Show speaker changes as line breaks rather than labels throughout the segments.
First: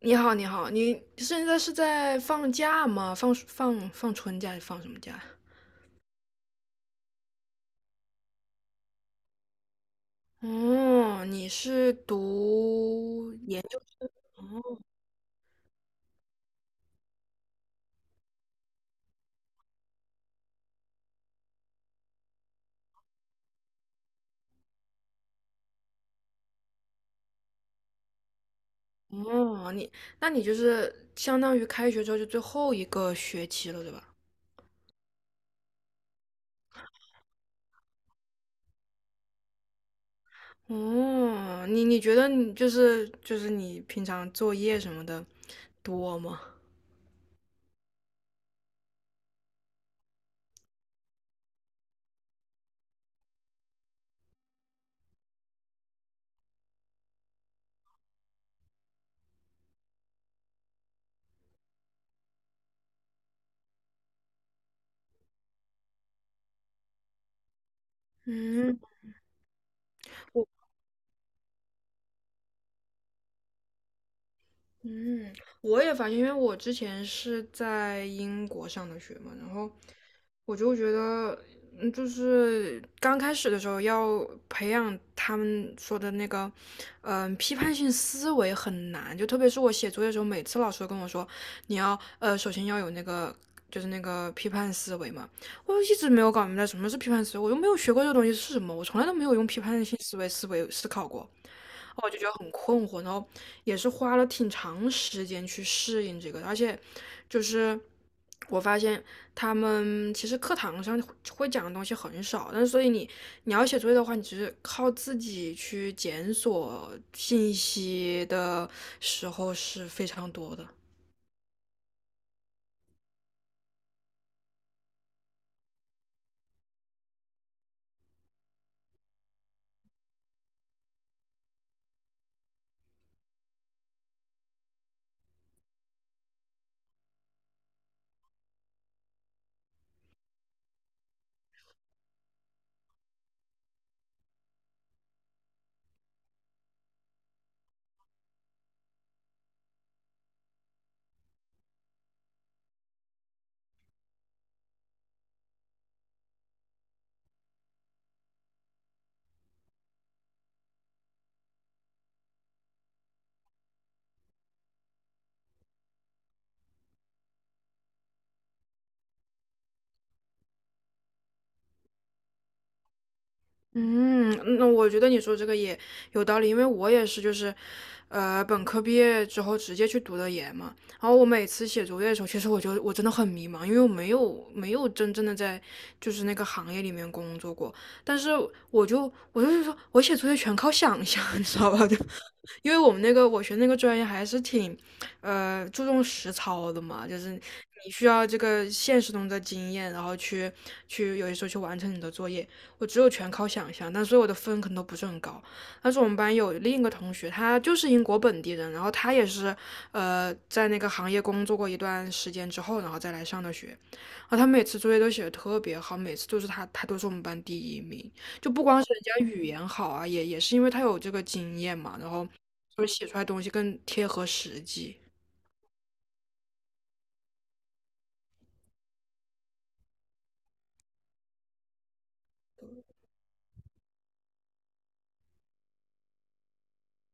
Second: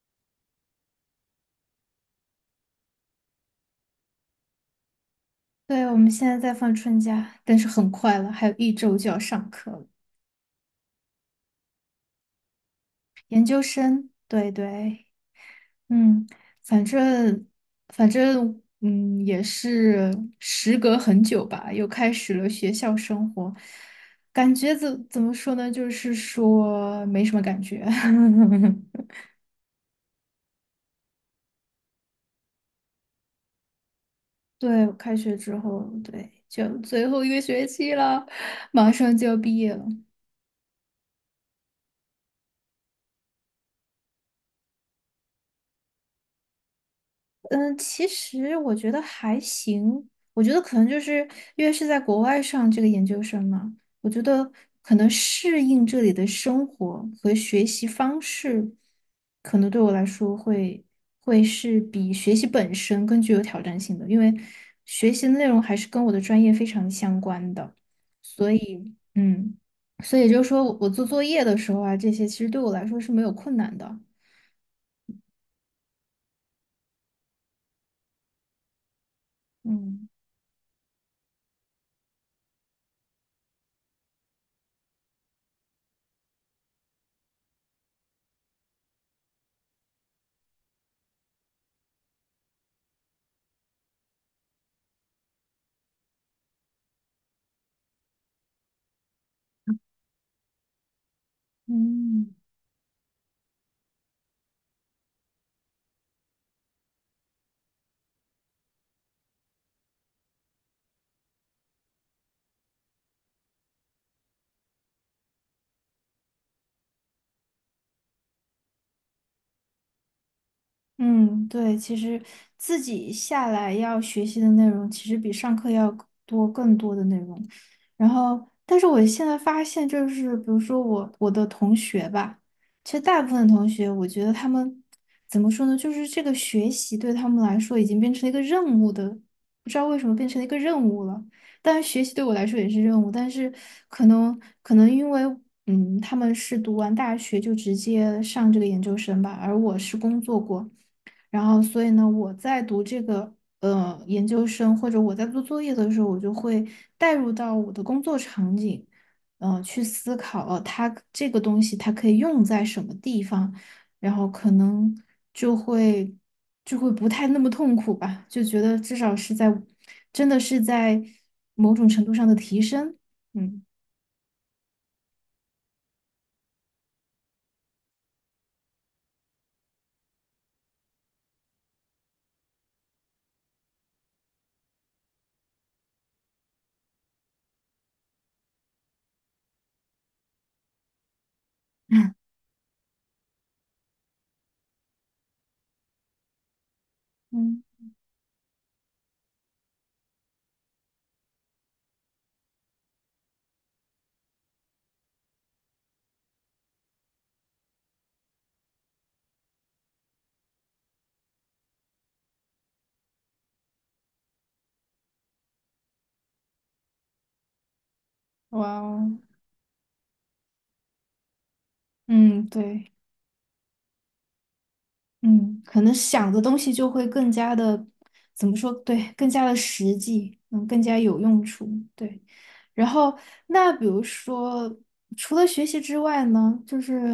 你好，你好，你现在是在放假吗？放暑放放春假还是放什么假？
对，我们现在在放春假，但是很快了，还有一周就要上课了。
哦，你是读
研究
研究
生，
生？
对
哦，
对，嗯，反正反正，嗯，也是时隔很久吧，又开始了学校生活，感觉怎么说呢？就是说没什么感觉。
哦，那你就是相当于开学之后就最后一个学期了，对吧？
对，我开学之后，对，就最后一个学期了，马上就要毕业了。
哦，你觉得你你平常作业什么的多吗？
嗯，其实我觉得还行。我觉得可能就是因为是在国外上这个研究生嘛，我觉得可能适应这里的生活和学习方式，可能对我来说会是比学习本身更具有挑战性的，因为学习的内容还是跟我的专业非常相关的，所
嗯，
以嗯，所以也就
我。
是说我做作业的时候啊，这些其实对我来说是没有困难的。
嗯，我也发现，因为我之前是在英国上的学嘛，然后
嗯
我就觉得，就是刚开始的时候要培养他们说的那个，批判性思维很难，就特别是我写作业的时候，每次老师都跟我说，你要首先要有那个。就是那个批判思维嘛，我一直没有搞明白什么是批判思维，我又没有学过这个东西是什么，我从来都没有用批判性思维思考过。
嗯。
也是花了挺长时间去适应这个，而且就是我发现他们其实课堂上会讲的东西很少，但是所以你要写作业的话，你只是靠自己去检索信息的时候是非常多的。
嗯，对，其实自己下来要学习的内容，其实比上课要多更多的内容。然后，但是我现在发现，就是比如说我的同学吧，其实大部分同学，我觉得他们怎么说呢，就是这个学习对他们来说已经变成了一个任务的，不知道为什么变成了一个任务了。但是学习对我来说也是任务，但是可能因为嗯，他们是读完大学就直接上这个研究生吧，而我是工作过。然后，所以呢，我在读这个研究生，或者我在做作业的时候，我就会带入到我的工作场景，去思考，它这个东西它可以用在什么地方，然后可能就会就会不太那么痛苦吧，就觉得至少是在真的是在某种程度上的提升，嗯
嗯，嗯那我觉得你说这个也有道理，因为我也是，就是，本科毕业之后直接去读的研嘛。然后我每次写作业的时候，其实我真的很迷茫，因为我没有真正的在就是那个行业里面工作过。但是我就是说我写作业全靠想象，你知道吧？就 因为我学那个专业还是挺，注重实操的嘛，就是
嗯，
你需要这个现实中的经验，然后去有些时候去完成你的作业。我只有全靠想象，但所以我的分可能都不是很高。但是我们班有另一个同学，他就是英国本地人，然后他也是在那个行业工作过一段时间之后，然后再来上的学。然后他每次作业都写的特别好，每次都是他，他都是我们班第一名。就不
哇
光是人
哦，
家语言好啊，也是因为他有这个经验嘛，然后
嗯，
就
对。
是写出来的东西更贴合实际。
嗯，可能想的东西就会更加的，怎么说？对，更加的实际，嗯，更加有用处。对。然后，那比如说，除了学习之外呢，就是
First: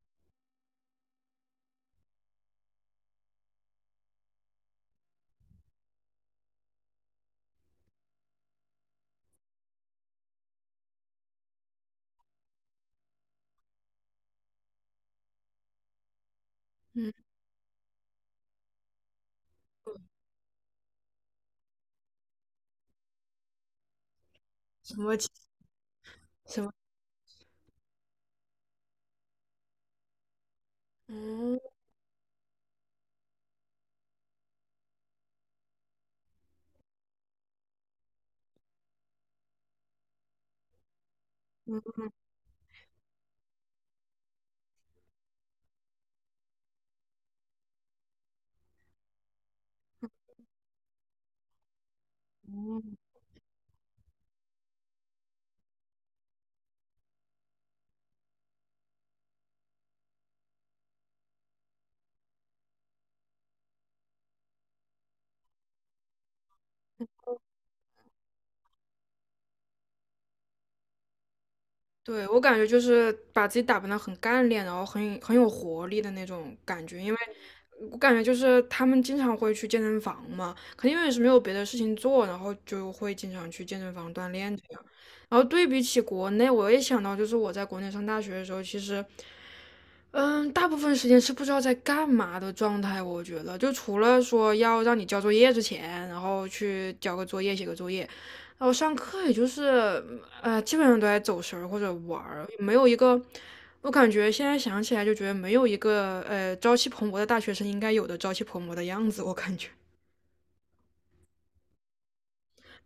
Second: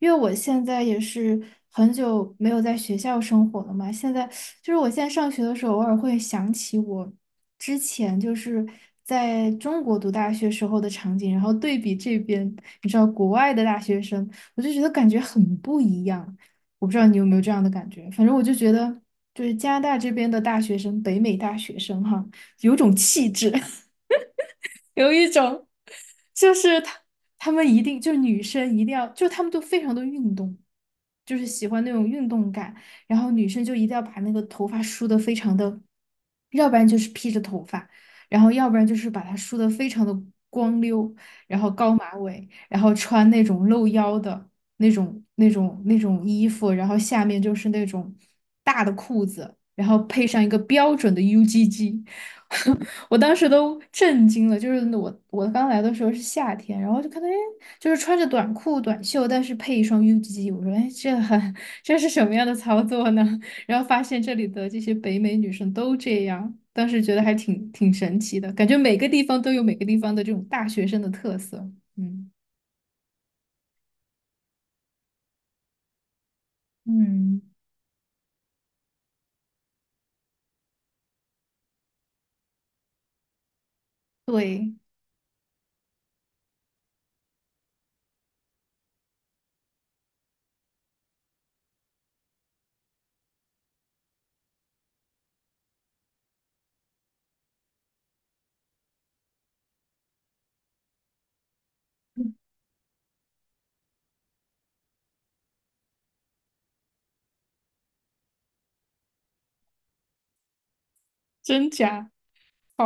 因为我现在也是很久没有在学校生活了嘛，现在就是我现在上学的时候，偶尔会想起我之前就是在中国读大学时候的场景，然后对比这边，你知道国外的大学生，我就觉得感觉很不一样。我不知道
嗯，
你有没有这样的感觉，反正我就觉得，就是加拿大这边的大学生，北美大学生哈，有种气质。
什
有
么
一种就
什么？
是他们一定就是女生一定要，就他们都非常的运动，就是
嗯。
喜欢那种运动感，然后女生就一定要把那个头发梳的非常的，要不然就是披着头发，然后要不然就是把它梳的非常的光溜，然后高马尾，然后穿那种露腰的那种衣服，然后下面就是那种大的裤子，然后配上一个标准的 UGG。我当时都震惊了，就是我刚来的时候是夏天，然后就看到哎，就是穿着短裤短袖，但是配一双 UGG，我说哎，这是什么样的操作呢？然后发现这里的这些北美女生都这样，当时觉得还挺神奇的，感觉每个地方都有每个地方的这种大学生的特色。
对，
嗯
我感觉就是把自己打扮得很干练，然后很有活力的那种感觉。因为
嗯，
我感觉就是他们经常会去健身房嘛，肯定也是没有别的事情做，然后就会经常去健身房锻炼这
对，
样。然后对比起国内，我也想到，就是我在国内上大学的时候，其实嗯，大部分时间是不知道在干嘛的状态，我觉得就除了说要让你交作业之前，然后去交个作业、写个作业，然后上课也就是基本上都在走神儿或者玩儿，没有一个我感觉现在想起来就觉得没有一个朝气蓬勃的大学生应该有的朝气蓬勃的样子，我感觉。
真假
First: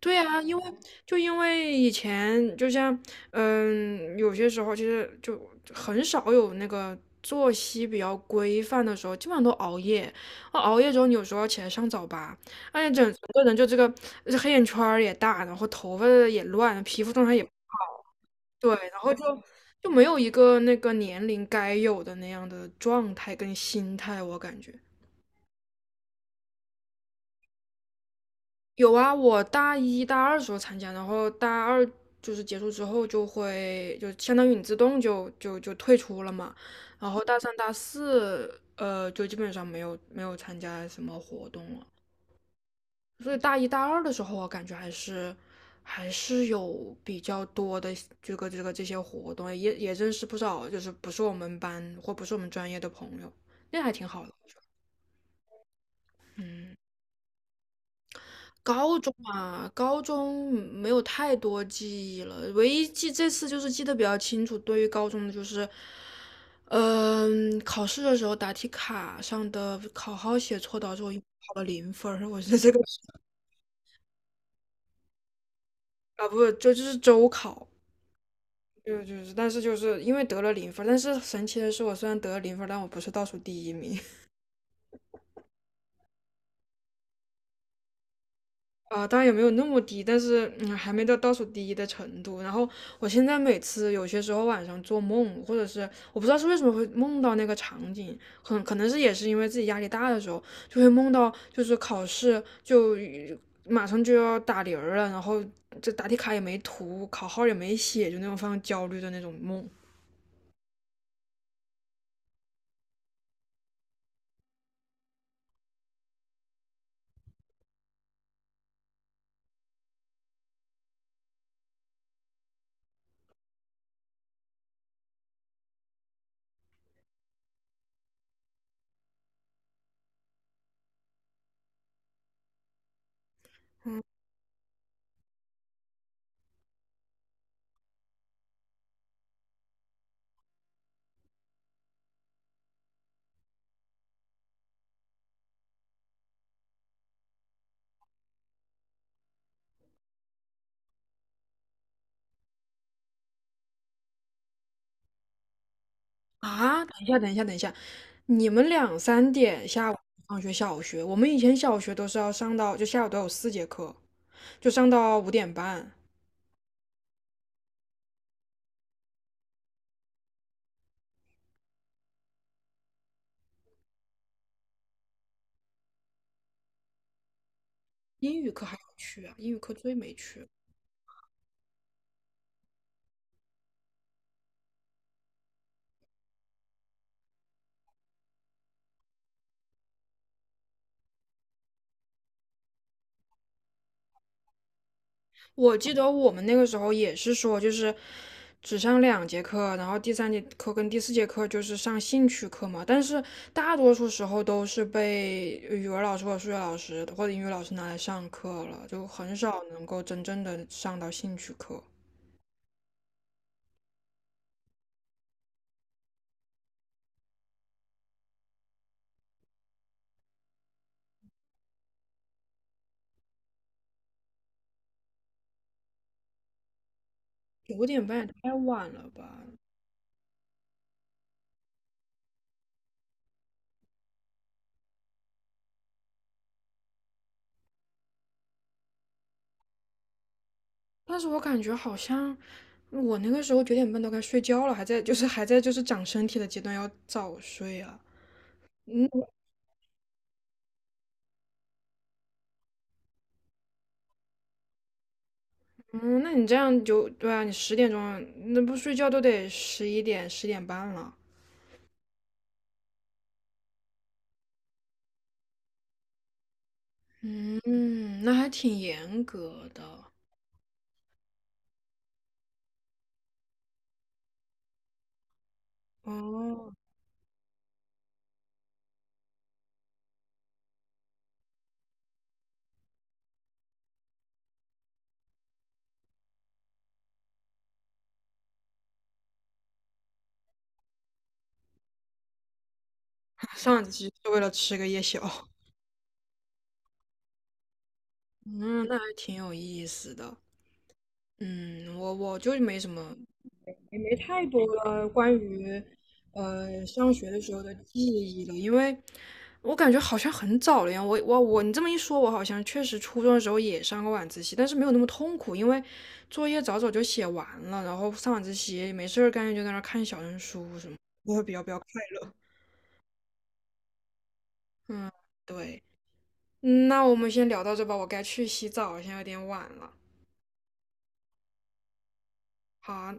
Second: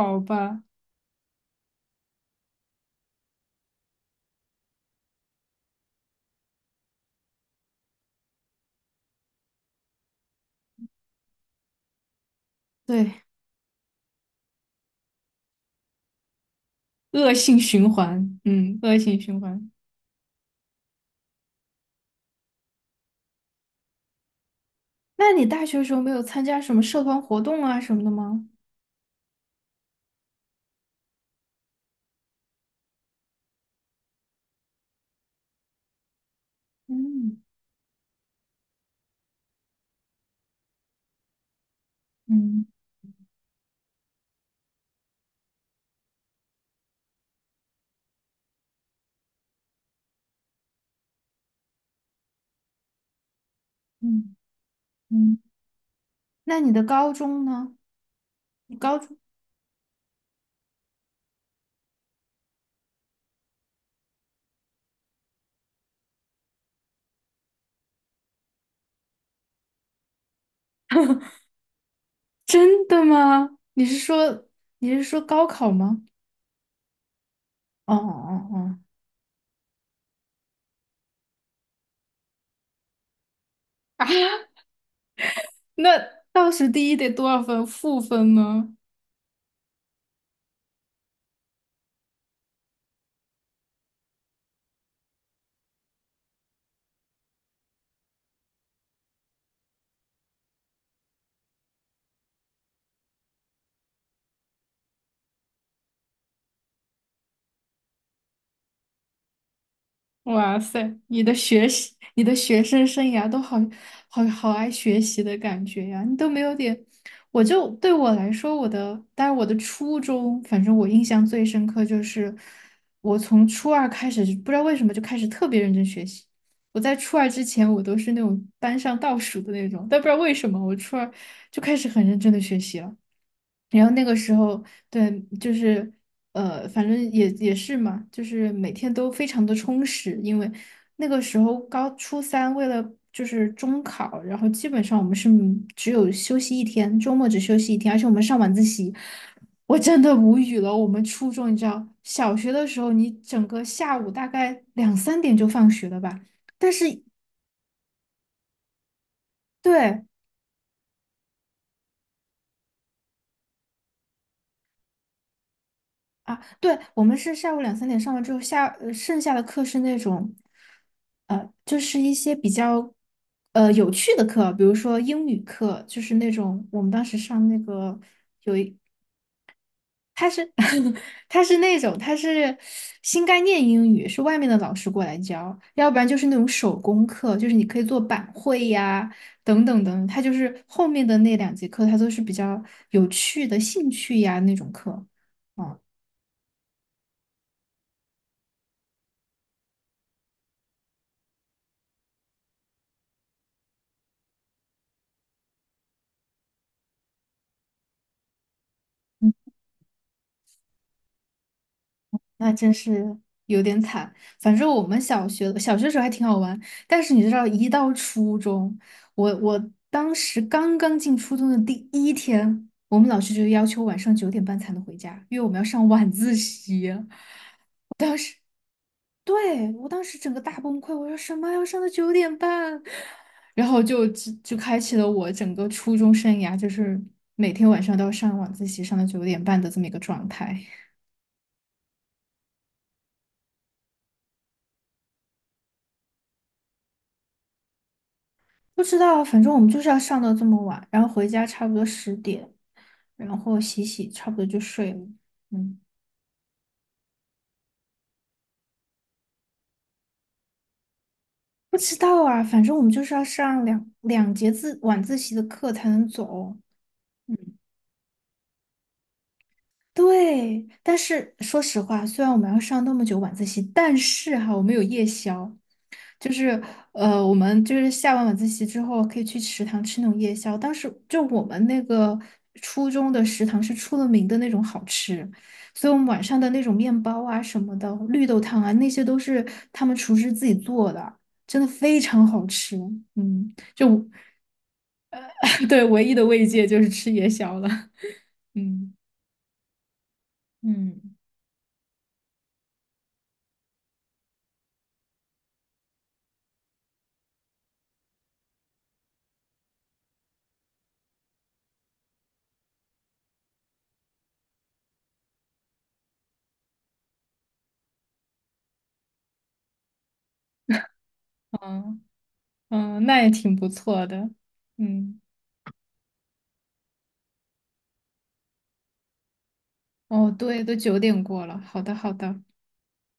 对呀，
吧，
就因为以前就像，有些时候其实就很少有那个作息比较规范的时候，基本上都熬夜。啊熬夜之后，你有时候要起来上早8，而且整整
对，
个人就这黑眼圈儿也大，然后头发也乱，皮肤状
恶
态也不
性循环，
对，
嗯，恶
然后
性
就
循环。
就没有一个那个年龄该有的那样的状态跟心态，我感觉。
那你大学的时候没有参加什么社团活动啊什么的吗？
有啊，我大一大二时候参加，然后大二就是结束之后就相当于你自动就退出了嘛，然后大
嗯
三大四就基本上没有参加什么活动了，
嗯
所以大一大二的时候我感觉还是有比较多的这些活动，也认识不少就是不是我们班或不是我们专业的朋友，那还挺好的。
嗯嗯，那你的高中呢？你高
高中
中
嘛，高中没有太多记忆了，唯一记这次就是记得比较清楚，对于高中的就是，考试的时候答题卡上的考号写错，导致我一共 考了零分儿。 我觉得这个
真的吗？你是说高考吗？
啊不是就是周考，
哦哦哦，
就就是，但是就是因为得了零分儿但是神奇的是，我虽然得了零分儿但我不是倒数第一名。
啊那倒数第一得多少分？负分吗？
啊，当然也没有那么低，但是还没到倒数第一的程度。然后我现在每次有些时候晚上做梦，或者是我不知道是为什么会梦到那个场景，很可能是也是因为自己压力大的时候，就会梦到就是考试就马上就要打铃儿了，然后这答题卡也没涂，考号也没写，就那种非常焦虑的那种梦。
哇塞，你的学习，你的学生生涯都好好爱学习的感觉呀，你都没有点，对我来说，但是我的初中，反正我印象最深刻就是，我从初二开始，不知道为什么就开始特别认真学习。我在初二之前，我都是那种班上倒数的那种，但不知道为什么，我初二就开始很认真的学习了。然后那个时候，对，就是反正也是嘛，就是每天都非常的充实，因为那个时候高初三为了就是中考，然后基本上我们是只有休息一天，周末只休息一天，而且我们上晚自习，我真的无语了。我们初中，你知道，小学的时候你整个下午大概两三点就放学了吧，但是。
啊！等一下，等一下，等一下，你们两三点下午
对，
放学？小学我们以前小学都是要上到就下午都有四节课。就上到5:30。
啊，对，我们是下午两三点上完之后，下，剩下的课是那种，就是一些比较，有趣的课，比如说英语课，就是那种我们当时上那个，
英语课还要去啊，英语课最没
它
去。
是 它是新概念英语，是外面的老师过来教，要不然就是那种手工课，就是你可以做板绘呀，等等等，它就是后面的那两节课，它都是比较有趣的兴趣呀那种课。
我
嗯
记得我们那个时候也是说，就是只上两节课，然后第三节课跟第四节课就是上兴趣课嘛。但是大多数时候都是被语文老师或者数学老师或者英语老师拿来上课了，就很少能够真正的上到兴趣课。
那真是有点惨。反正我们小学时候还挺好玩，但是你知道，一到初中，我当时刚刚进初中的第一天，我们老师就要求晚上九点半才能回家，因为我们要上晚自习。
九点半也太晚了吧？
对，我当时整个大崩溃，我说什么要上到九点半，然后就开启了我整个初中生涯，就是每天晚上都要上晚自习，上到九点半的这么一个状态。
但是我感觉好像我那个时候九点半都该睡觉了，还在就是还在就是长身体的阶段，要早睡啊。
不知
嗯
道，反正我们就是要上到这么晚，然后回家差不多十点，然后洗洗，差不多就睡了。嗯，
嗯，那你这样就对啊，你10点钟那不睡觉都得11点、10:30了。
不知道啊，反正我们就是要上两节自晚自习的课才能走哦。嗯。
嗯，那还挺严格的
对，但是说实话，虽然我们要上那么久晚自习，但是哈，我们有夜宵，就是
哦。
我们就是下完晚自习之后可以去食堂吃那种夜宵。当时就我们那个初中的食堂是出了名的那种好吃，所以我们晚上的那种面包啊什么的，绿豆汤啊那些都是他们厨师自己做的，真的非常好吃。嗯，
上一
就
次是为了吃个夜宵，
对，唯一的慰藉就是吃夜宵了。
嗯，
嗯
那还挺有意思的。
嗯，
嗯，我没什么也没太多了关于上学的时候的记忆了，因为我感觉好像很早了呀。我我我，你这么一说，我好像确实初中的时候也上过晚自习，但是没有那么痛苦，因为作业早早就写完了，然后上晚自习没事儿干就在那儿看小人书什么，我会比较快
嗯。
乐。
嗯，那也挺不错的。
嗯，
嗯，
对，那我们先聊到这吧，我该去洗澡，现在有点晚了。
哦，对，都九点过了。好的，好的。
好啊，